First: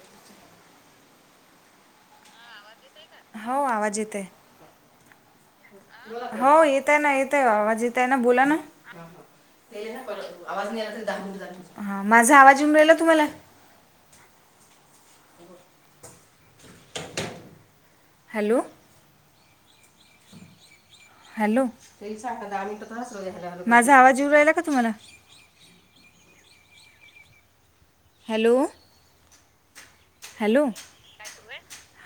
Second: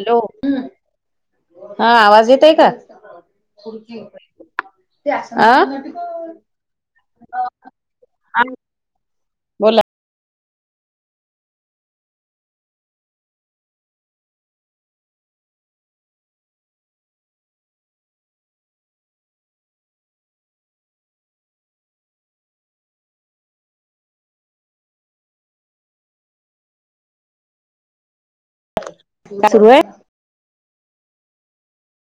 Hello हा आवाज येत आहे का. हो आवाज येते ह हो येतय ना येतय आवाज येतय ना बोला ना. बोला माझा आवाज उम राला तुम्हाला हॅलो. हॅलो माझा आवाज येऊ राहिला का तुम्हाला हॅलो. सुरू आहे. हॅलो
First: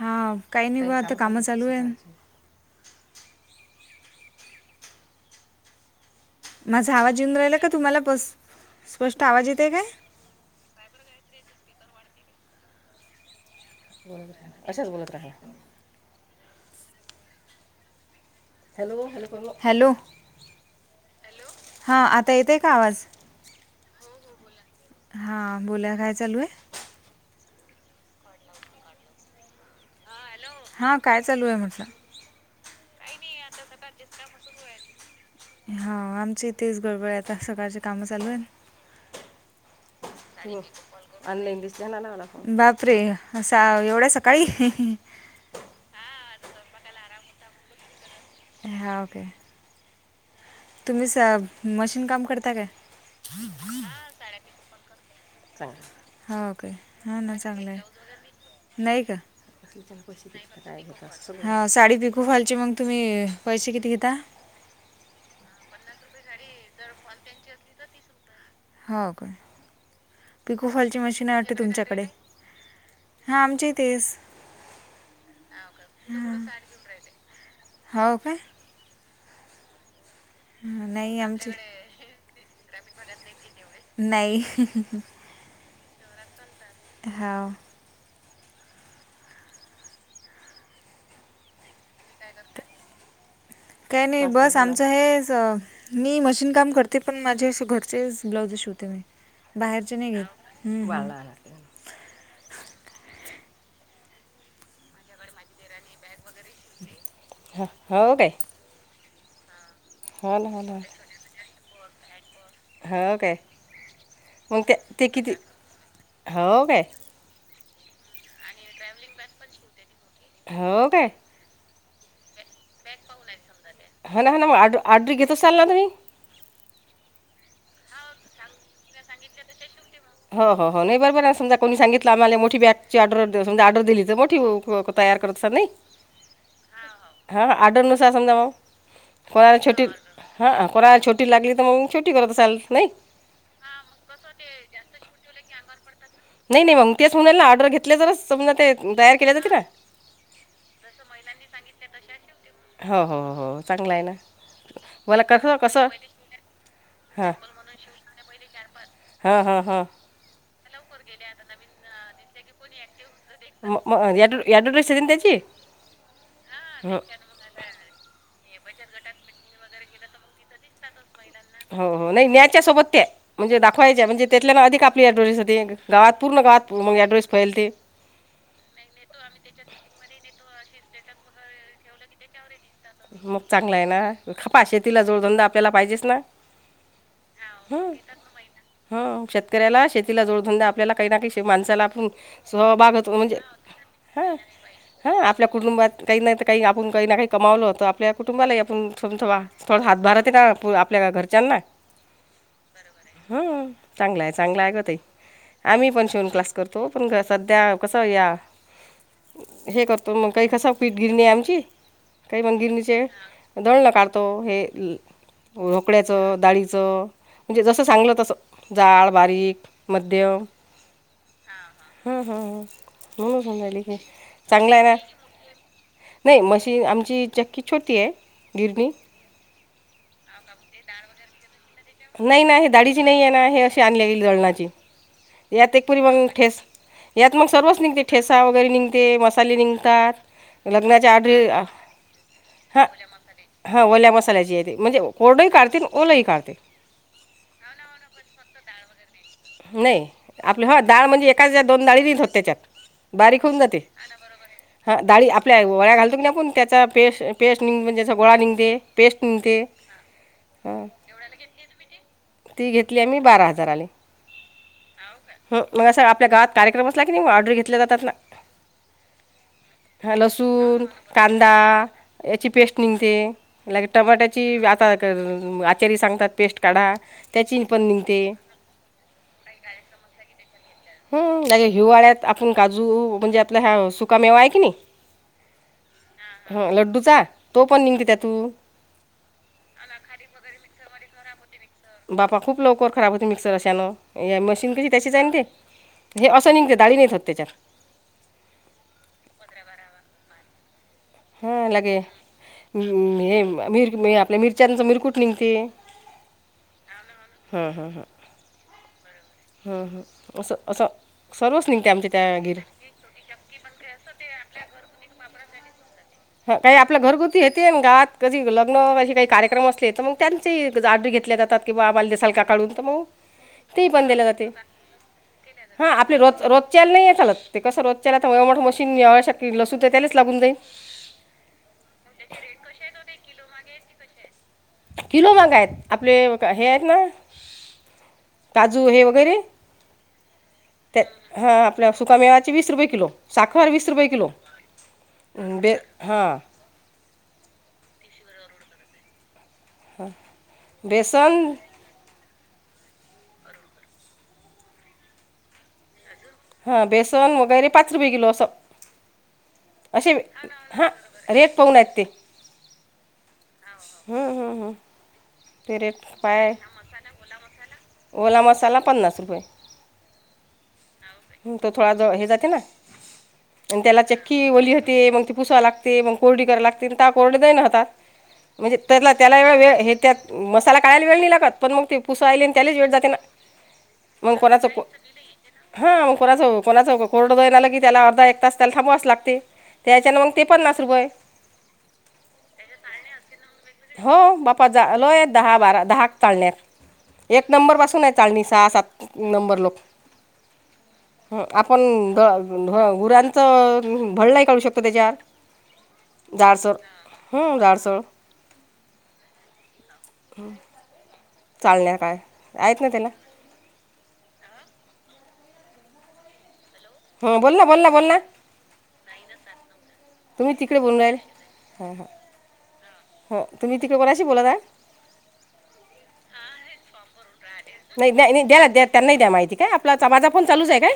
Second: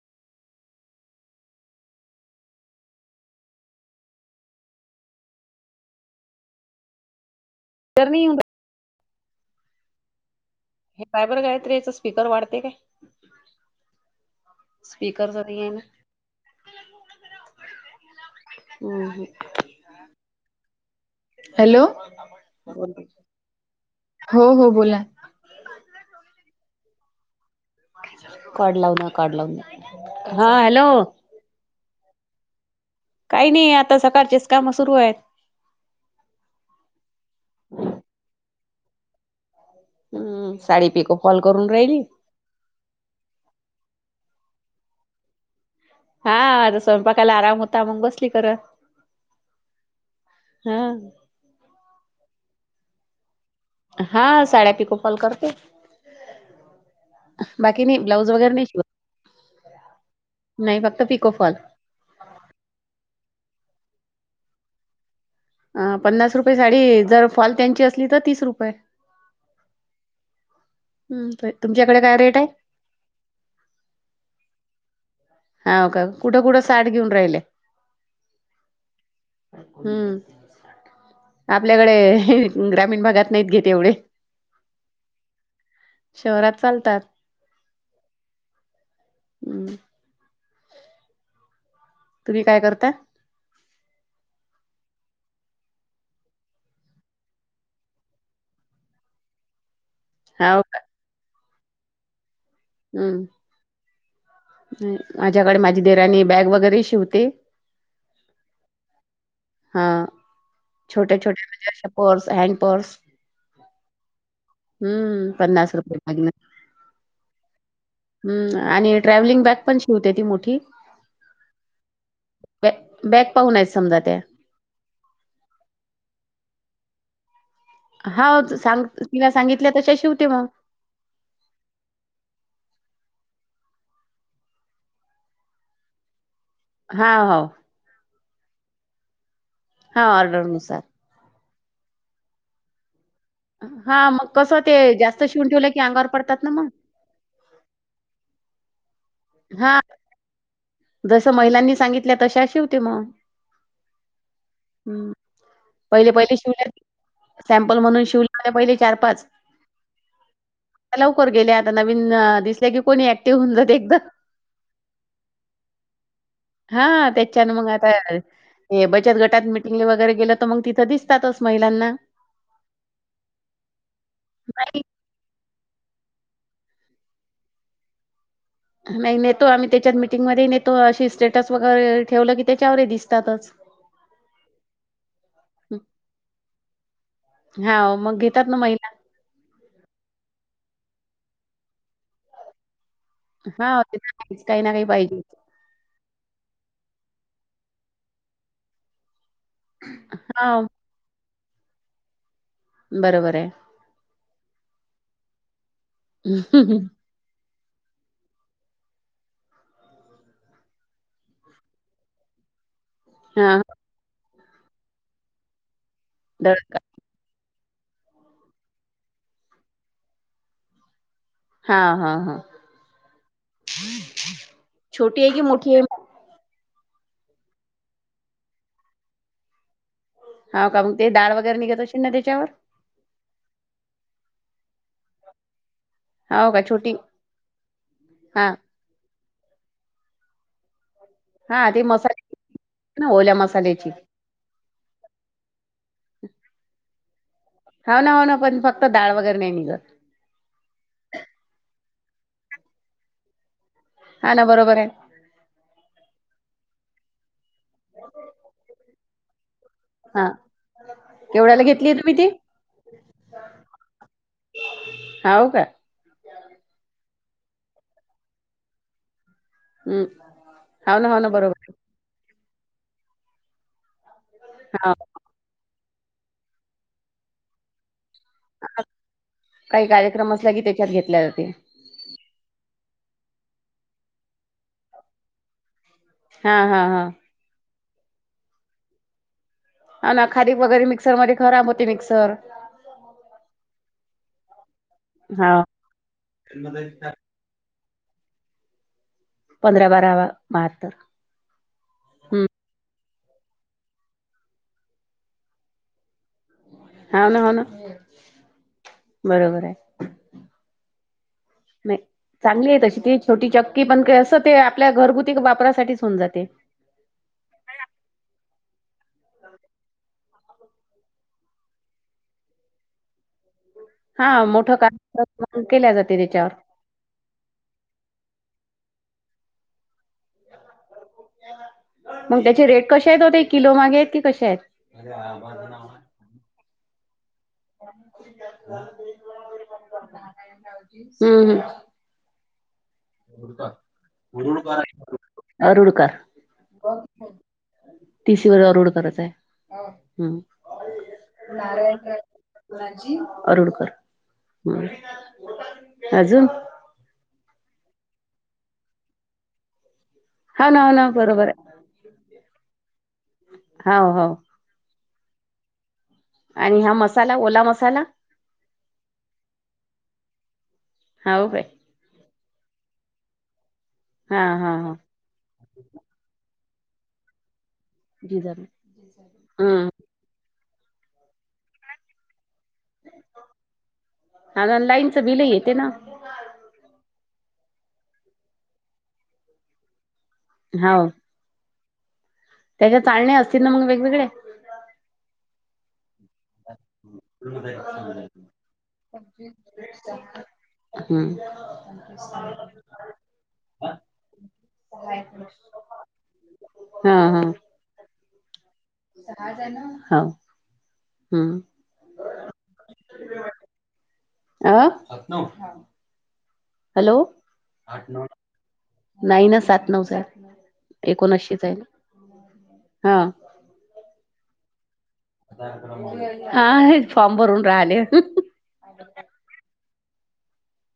हां काही नाही ग आता कामं चालू आहे. माझा आवाज येेऊन राहिला का तुम्हाला तर नाही पस येऊन स्पष्ट आवाज येते काय. हे फायबर गात रे याचचा स्पीकर वाढते काय. बोलत रा अच्ाच [unintelligible] बोलत राहणार. ला जराडतय मला हॅलो. हॅलो हां आता येत आहे का आवाज हो हो बोला. हां बोोल काय चालू आहे. कढलाव ना काढलाव ना. हा काय चालू आहे म स काही नाही आता सकाळचेच काम सुरू आहेत. हा आमची इथेच गडबळ आता सकाळची काम चालू आहे. हम्म साडी पिकअप हॉल ऑनलाईन करून दिसल्या ना राहिली. लावला बापरे अस एवढ्या सकाळी. हा अं स्वयपपाकाला आराम होतता मंगोसली ह ओके हा तुम्हीच मशीन काम करता का हा साड्या पिकू कॉल करते हा ओके हां ना चांगलं आहे. बाकी नाही ब्लाऊज वगैरे नाही शिवत नाही का नाही फक्त पिको फॉल हा साडी प खूप हालचे मग तुम्ही पैसे किती घेता अ पन्नास रुपये साडी जर फॉल त्यांची असली तर तीस रुपये हो का पिको फॉलची हम्म मशीन तर वाटते तुमच्याकडे काय रेट आहे? हा आमचे तेस हा का कुठं कुठं साठ घेऊन राहिले हो का हम्म नाही आमची आपल्याकडे ग्रामीण भागात नाहीत घेत एवढे नाही शहरात चालतात हो हम् तुम्ही काय करता काही नाही बस आमचं हेच मी मशीन काम करते पण माझे असे घरचेच ब्लाउज शिवते मी बाहेरचे नाही घेत हा हमं हम् माझ्याकडे माझी देरानी बॅग वगैरे शिवते हो हो हा होल होल होल छोटे छोटेजारच्या पर्स हँड पर्स हो काय मग ते ते किती हम्म पन्नास रुपये लागल हो काय हम्म आणि ट्रॅव्हलिंग बॅग पण शिवते ती मोठी हो काय ब बॅग पाहून आहेत समजा त्या ऑर्र घेत चाल ना तु्ही हा सांग तिला सांगितल्या तश शिव हा हो हो नाही बरंर ना समजा कोणी सांगितलं आम्हाला मोठी बॅगची ऑर्डर द समजा ऑर्डर दिली तर मोठी तयार करत अस नाही [inaudible] हा आर्डरनुसार समजा म कोराट हा हा ऑर्डरनुसार कोणा ेट लागली तर मग मी शेवटी करत असाल नाही हा मग कसं ते जास्त शिवून ठेवलं की अंगावर पडतात नाही नाही मग तेच म्हणाला ऑर्डर घेतले जच सम ते तयार केले जातील ना हा जसं महिलांनी सांगितल्या तश शि होते मग हो हो हो चांगलं आहे ना हम्म मला कसं कसं पहिले पहिले शिवल्या सॅमपल म्हणून शिवल्याल्या पहिले चार पाच हा, हा, हां. लवकर गेले. आता नवीन दिसले की कोणी - [unintelligible] [unintelligible] [unintelligible] [unintelligible] आपली ॲड्रेस नाही होते. गावात पूर्ण गावात म ॲड्रेस फैलता. नाही, नेतो आम्ही. तेच्यात मीटिंग मध्येही नेतो, अशी स्टेटस वगैरे ठेवलं की - [unintelligible] [unintelligible] [unintelligible] [unintelligible] हा मग घेतात ना महिला सहभाग होतो, म्हणजे हा ते तर ह. आहेच, काही ना काही ह. पाहिजे आपल्या - कुटुंबात काही नाही, त आपण काही ना काही कमावन होतं, आपल्या कुटुंबाले आपण थमथवा. थोडा हातभार हाते का हा आपल्या घरच्यांना? बरोबर आहे. चांगल आहे, चांगल आहे ग, ते आम्ही पण शिवन क्लास करतो, पण ग, सध्या कसं या हे करतो मग काही कसं पीठगिरणी आमची मंदिर नचे हा. जणण काढतो हे रोकड्याचं दळका डाळीचं. म्हणजे जसं चांगलं तसं जाळ बारीक मध्यम हा हा हम्म हम हा हम म्हणूनचजली क छोटी आहे की मोठी आहे? [unintelligible] नाही, मशीन आमची चक्की छोटी आहे गिरणी. हा का? मग ते डाळ वगैरे निघत. असेल नई त्याच्यावर? ना, हे दाळीची नाही आहे ना, हे अशी आणली गेली दळणाची. [unintelligible] हाव का छोटी हा ते मसाले निंघतात. [inaudible] म्हणजे, हा ते मसाले ना ओल्या मसाल्याची कोर्डही काढते, ओलही काढते. हाव, ना हो ना. पण फक्त दाळ वगैरे नाही निघत. [unintelligible] हा ना बरोबर आहे. [unintelligible] [unintelligible] हा, हां केवढ्याला घेतली तुम्ही ती? ती घेतली हे मी बारा हजाराले, हाव म का अस आपल्या गावात कार्यक्रम असला की नी व, ऑर्डरी घेतल्या जातात न हम्म हा, लसून, हाव ना हो ना कांदा बरोबर याची पेस्ट निंघते, लागे टमाट्याची. आता हाव आचारी सांगतात. पेस्ट काढा, त्याची पण निंघते. काही कार्यक्रम असला की, त्येच्यात घेतल्या हं, जाते. लागे हिवाळ्यात आपण काजू म्हणजे आपला हा सुका मेवा आहे की, नी? हा हो, हा हा लड्डूचा? तो पण निंघते त्यातून. [unintelligible] [unintelligible] तशीच हाय न, हाव ते अस निंघते, दाळी नई होत तेच्यात. पंधरा, बारा, बा बहात्तर. हां लगे, हम्म हम् हे मिर आपल्या मिरच्यांच मिरकुट निंघते. हा, न हो न. हां हां [unintelligible] [unintelligible] छोट चक्की पण काय, असं ते आपल्या घरगुती वापरासाठी हून जाते. हां काही आपले घरगुती येते, अन गावात कधी लग्न असे काही कार्यक्रम असले, तर मग त्यांचेही जाते घेतले जातात. कि बाबाला दिसाल का काढून तर मग. ते पण दिलं हा जाते मोठं काम हा केल्या आपली जाते रोज त्याच्यावर. रोज च्याल नाई चालत ते कसं रोजच्याला तवळ मोठं मशीन यावाशाती लसू द त्यालाच लागून जाईल. मग त्याचे रेट कशे येत ओ ते किलो मागे येत की कशे येत? किलो माग हायत आपले हे हायत ना काजू हे वगैरे ते हा हम्म हम्म आपल्या सुका मेवाचे वीस रुपये किलो साखर वीस रुपये किलो. बे हां ती शिवर रोड करत आहे. बेसन हम्म नारायन राज. अरुडकर हम्म अजून हा बेसन वगैरे पाच रुपये कीलो असं. अशे हो ना हा हो ना बरोबर रेट पाहून आहेत ते, आहे हो हम्म हो हम्म हम्म. ते रेट पाय आणि हा मसाला ओला मसाला ओला मसाला पन्नास रुपये. हाव काय हा हा हा [unintelligible] जिरा हम्म [unintelligible] [unintelligible] [unintelligible] हा कोणाचं कोणाच कोरड धुवाय लागल की त्याला अर्धा एक तास त्याला थांबावाच लागते. त्याच्यान मग ते पन्नास रुपय. हाव त्याच्या चाळणे असतील ना मग वेगवेगळे. पजा आलोय दहा बारा दहा चाळण्यात एक नंबरपासून हाय चाळणी सहा सात नंबर लोक हम्म ह आपण [unintelligible] घुरांचं भळ नाई काढू शकतो त्याच्या हा हा [inaudible] हा. हम्म चालण्या काय आहेत ना त्यांना अ. हॅलो हो बोलना बोलना बोलना. नाही ना सात नऊ सात तुम्ही तिकडे बोलून एकोणाशी राहिले हाईना हां हां हा हां तुम्ही तिकड कोणाशी बोलत हाय? हा हे फॉर्म भरून राहाले. [inaudible] त्यांनाही द्या माहिती काय. आपला कामाचा फोण चालूच आहे काय?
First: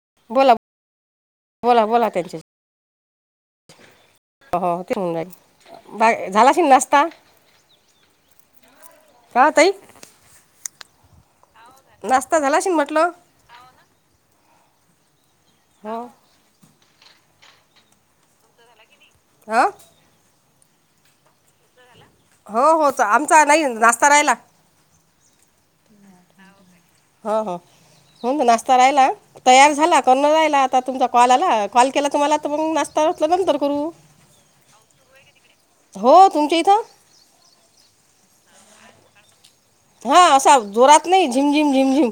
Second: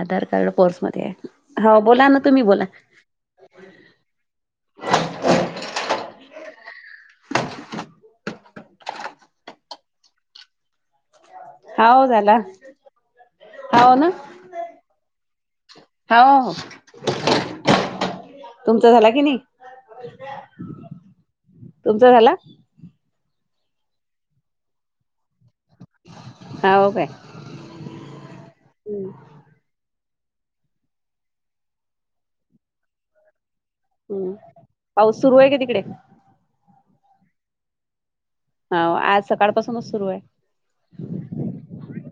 आधार कार्ड बोला पोर्स मध्ये आहे. हा ओ बोला ना तुम्ही बोला. हो ते हून जाईल बा झालाश नास्ता? का तई? हाव झाला नाश्ता शिन म्हटलं हाव ना. हो हाओ तुमचा झाला की नाही? आ? तुमचा झाला? हो हो च आमचा नाई नास्ता रायला. हा हो काय? ही हो हूं नाश्ता राहिला? तयार झाला करून जायला आता तुमचा कॉल आला कॉल केला तुम्हाला आता मग नास्ता म्हटलं नंतर करू. हम्म. हो. तुमच्या इथं? ह आज सकाळ पासूनच सुरू आहे. हां असा जोरात नाही झिमझिम झिमझिम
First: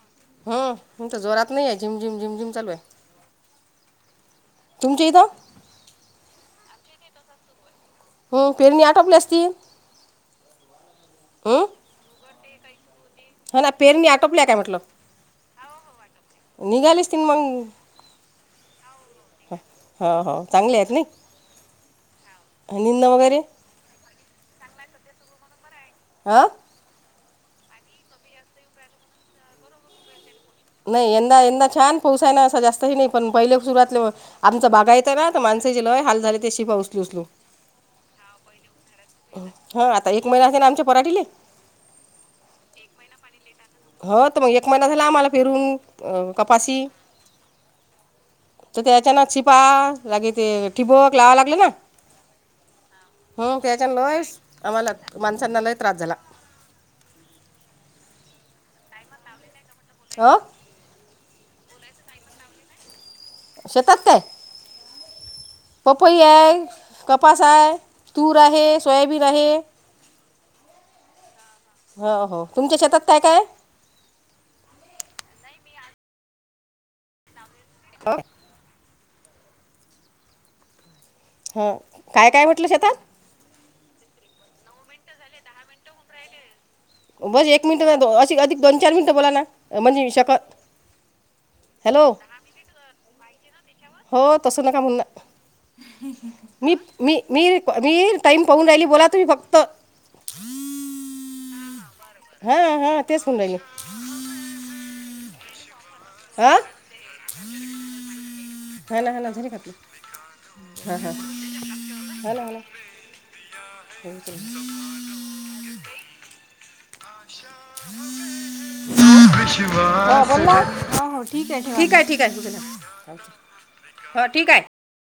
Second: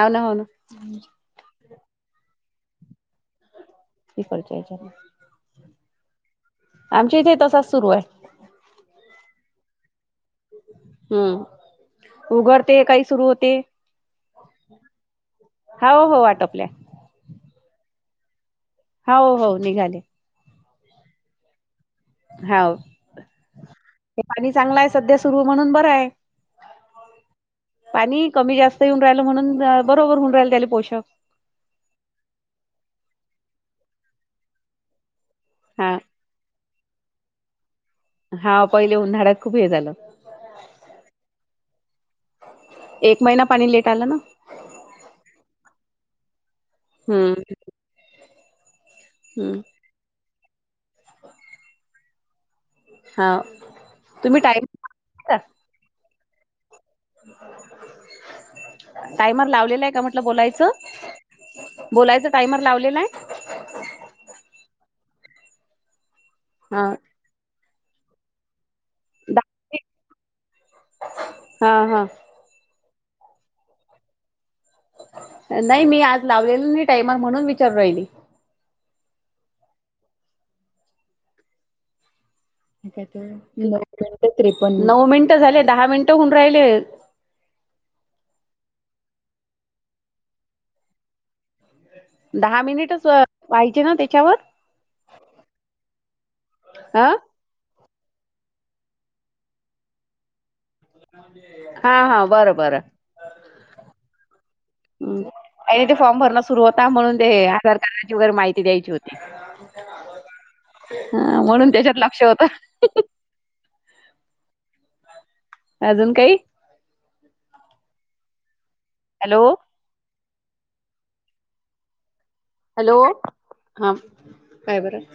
हो ना हो ना हम तर जोरात नाही आहे झिम झिम झिम झिम चालू आहे क करच्या तुमच्या [unintelligible] इथं आमच्या इथे तसाच सुरू आहे. हम्म फेरणी आटोपले असती हम्म. उघड ते काही सुरू हो ह ना पेरणी आटोपल्या काय म्हटलं हो हो वाट निघालेस ती मग हो हो चांगले आहेत ना हा हे पाणी चांगलं आहे सध्या सुरू म्हणून बरं आहे आ पाणी कमी जास्त येऊन राहिलं म्हणून बरोबर होऊन राहिल त्यामुळे नाही यंदा यंदा छान पोसाय ना असं जास्तही नाही पण पहिले सुरुवातीला आमच बागा येत आहे ना माणसं जे हा लय हाल झाले ते शि पाऊस उचलो हा पहिले उन्हाळ्यात खूप हे हं झालं आता एक महिना झाला आमच्या पराठीले एक महिना पाणी लेट आल ना त मग एक महिना झाला आम्हाला फिरून कपाशी हम्म तर त्याच्या ना चीपा हम्म लागेच ते ठिबक लावाव लागलं ना हा हम्म त्याच्या लयच तुम्ही टाईम आम्हाला माणसांना लय त्रास झाला. टायमर लावलेलाय का म्हटलं हो बोलायचं? बोलायच टायमर लावलेलाय? शेतात काय पपई आहे हा कपास आहे तूर आहे सोयाबीन आहे दहा हा हो हो तुमच्या शेतात काय काय आहे [inaudible] नाही मी आज लावलेला नाही टायमर म्हणून विचारून राहिले आहे? ह काय काय म्हटलं शेतात नऊ नऊ मिनिटं झाले दहा मिनिटं होऊन राहिले बस एक मिनिटं अशी अधिक दोन चार मिनिटं बोला ना म्हणजे शकतं हॅलो दहा मिनिटच पाहिजे ना हो त्याच्यावर तस नका म्हण ना मी ह मी मी मी टाईम पाहून राहिली बोला तुम्ही फक्त [inaudible] हा हा. बरं हा बरं हा तेच म्हणून राहिले आणि ते फॉर्म भरण हां सुरु होता म्हणून ते आधार कार्डाची वगैरे माहिती द्यायची होती [unintelligible] हां हां हा म्हणून त्याच्यात लक्ष हा ना होत हा ना [inaudible] अजून काही? [inaudible] हॅलो. हो हो ठीक आहे ठीक आहे ठीक आहे. हॅलो हा हो काय बरं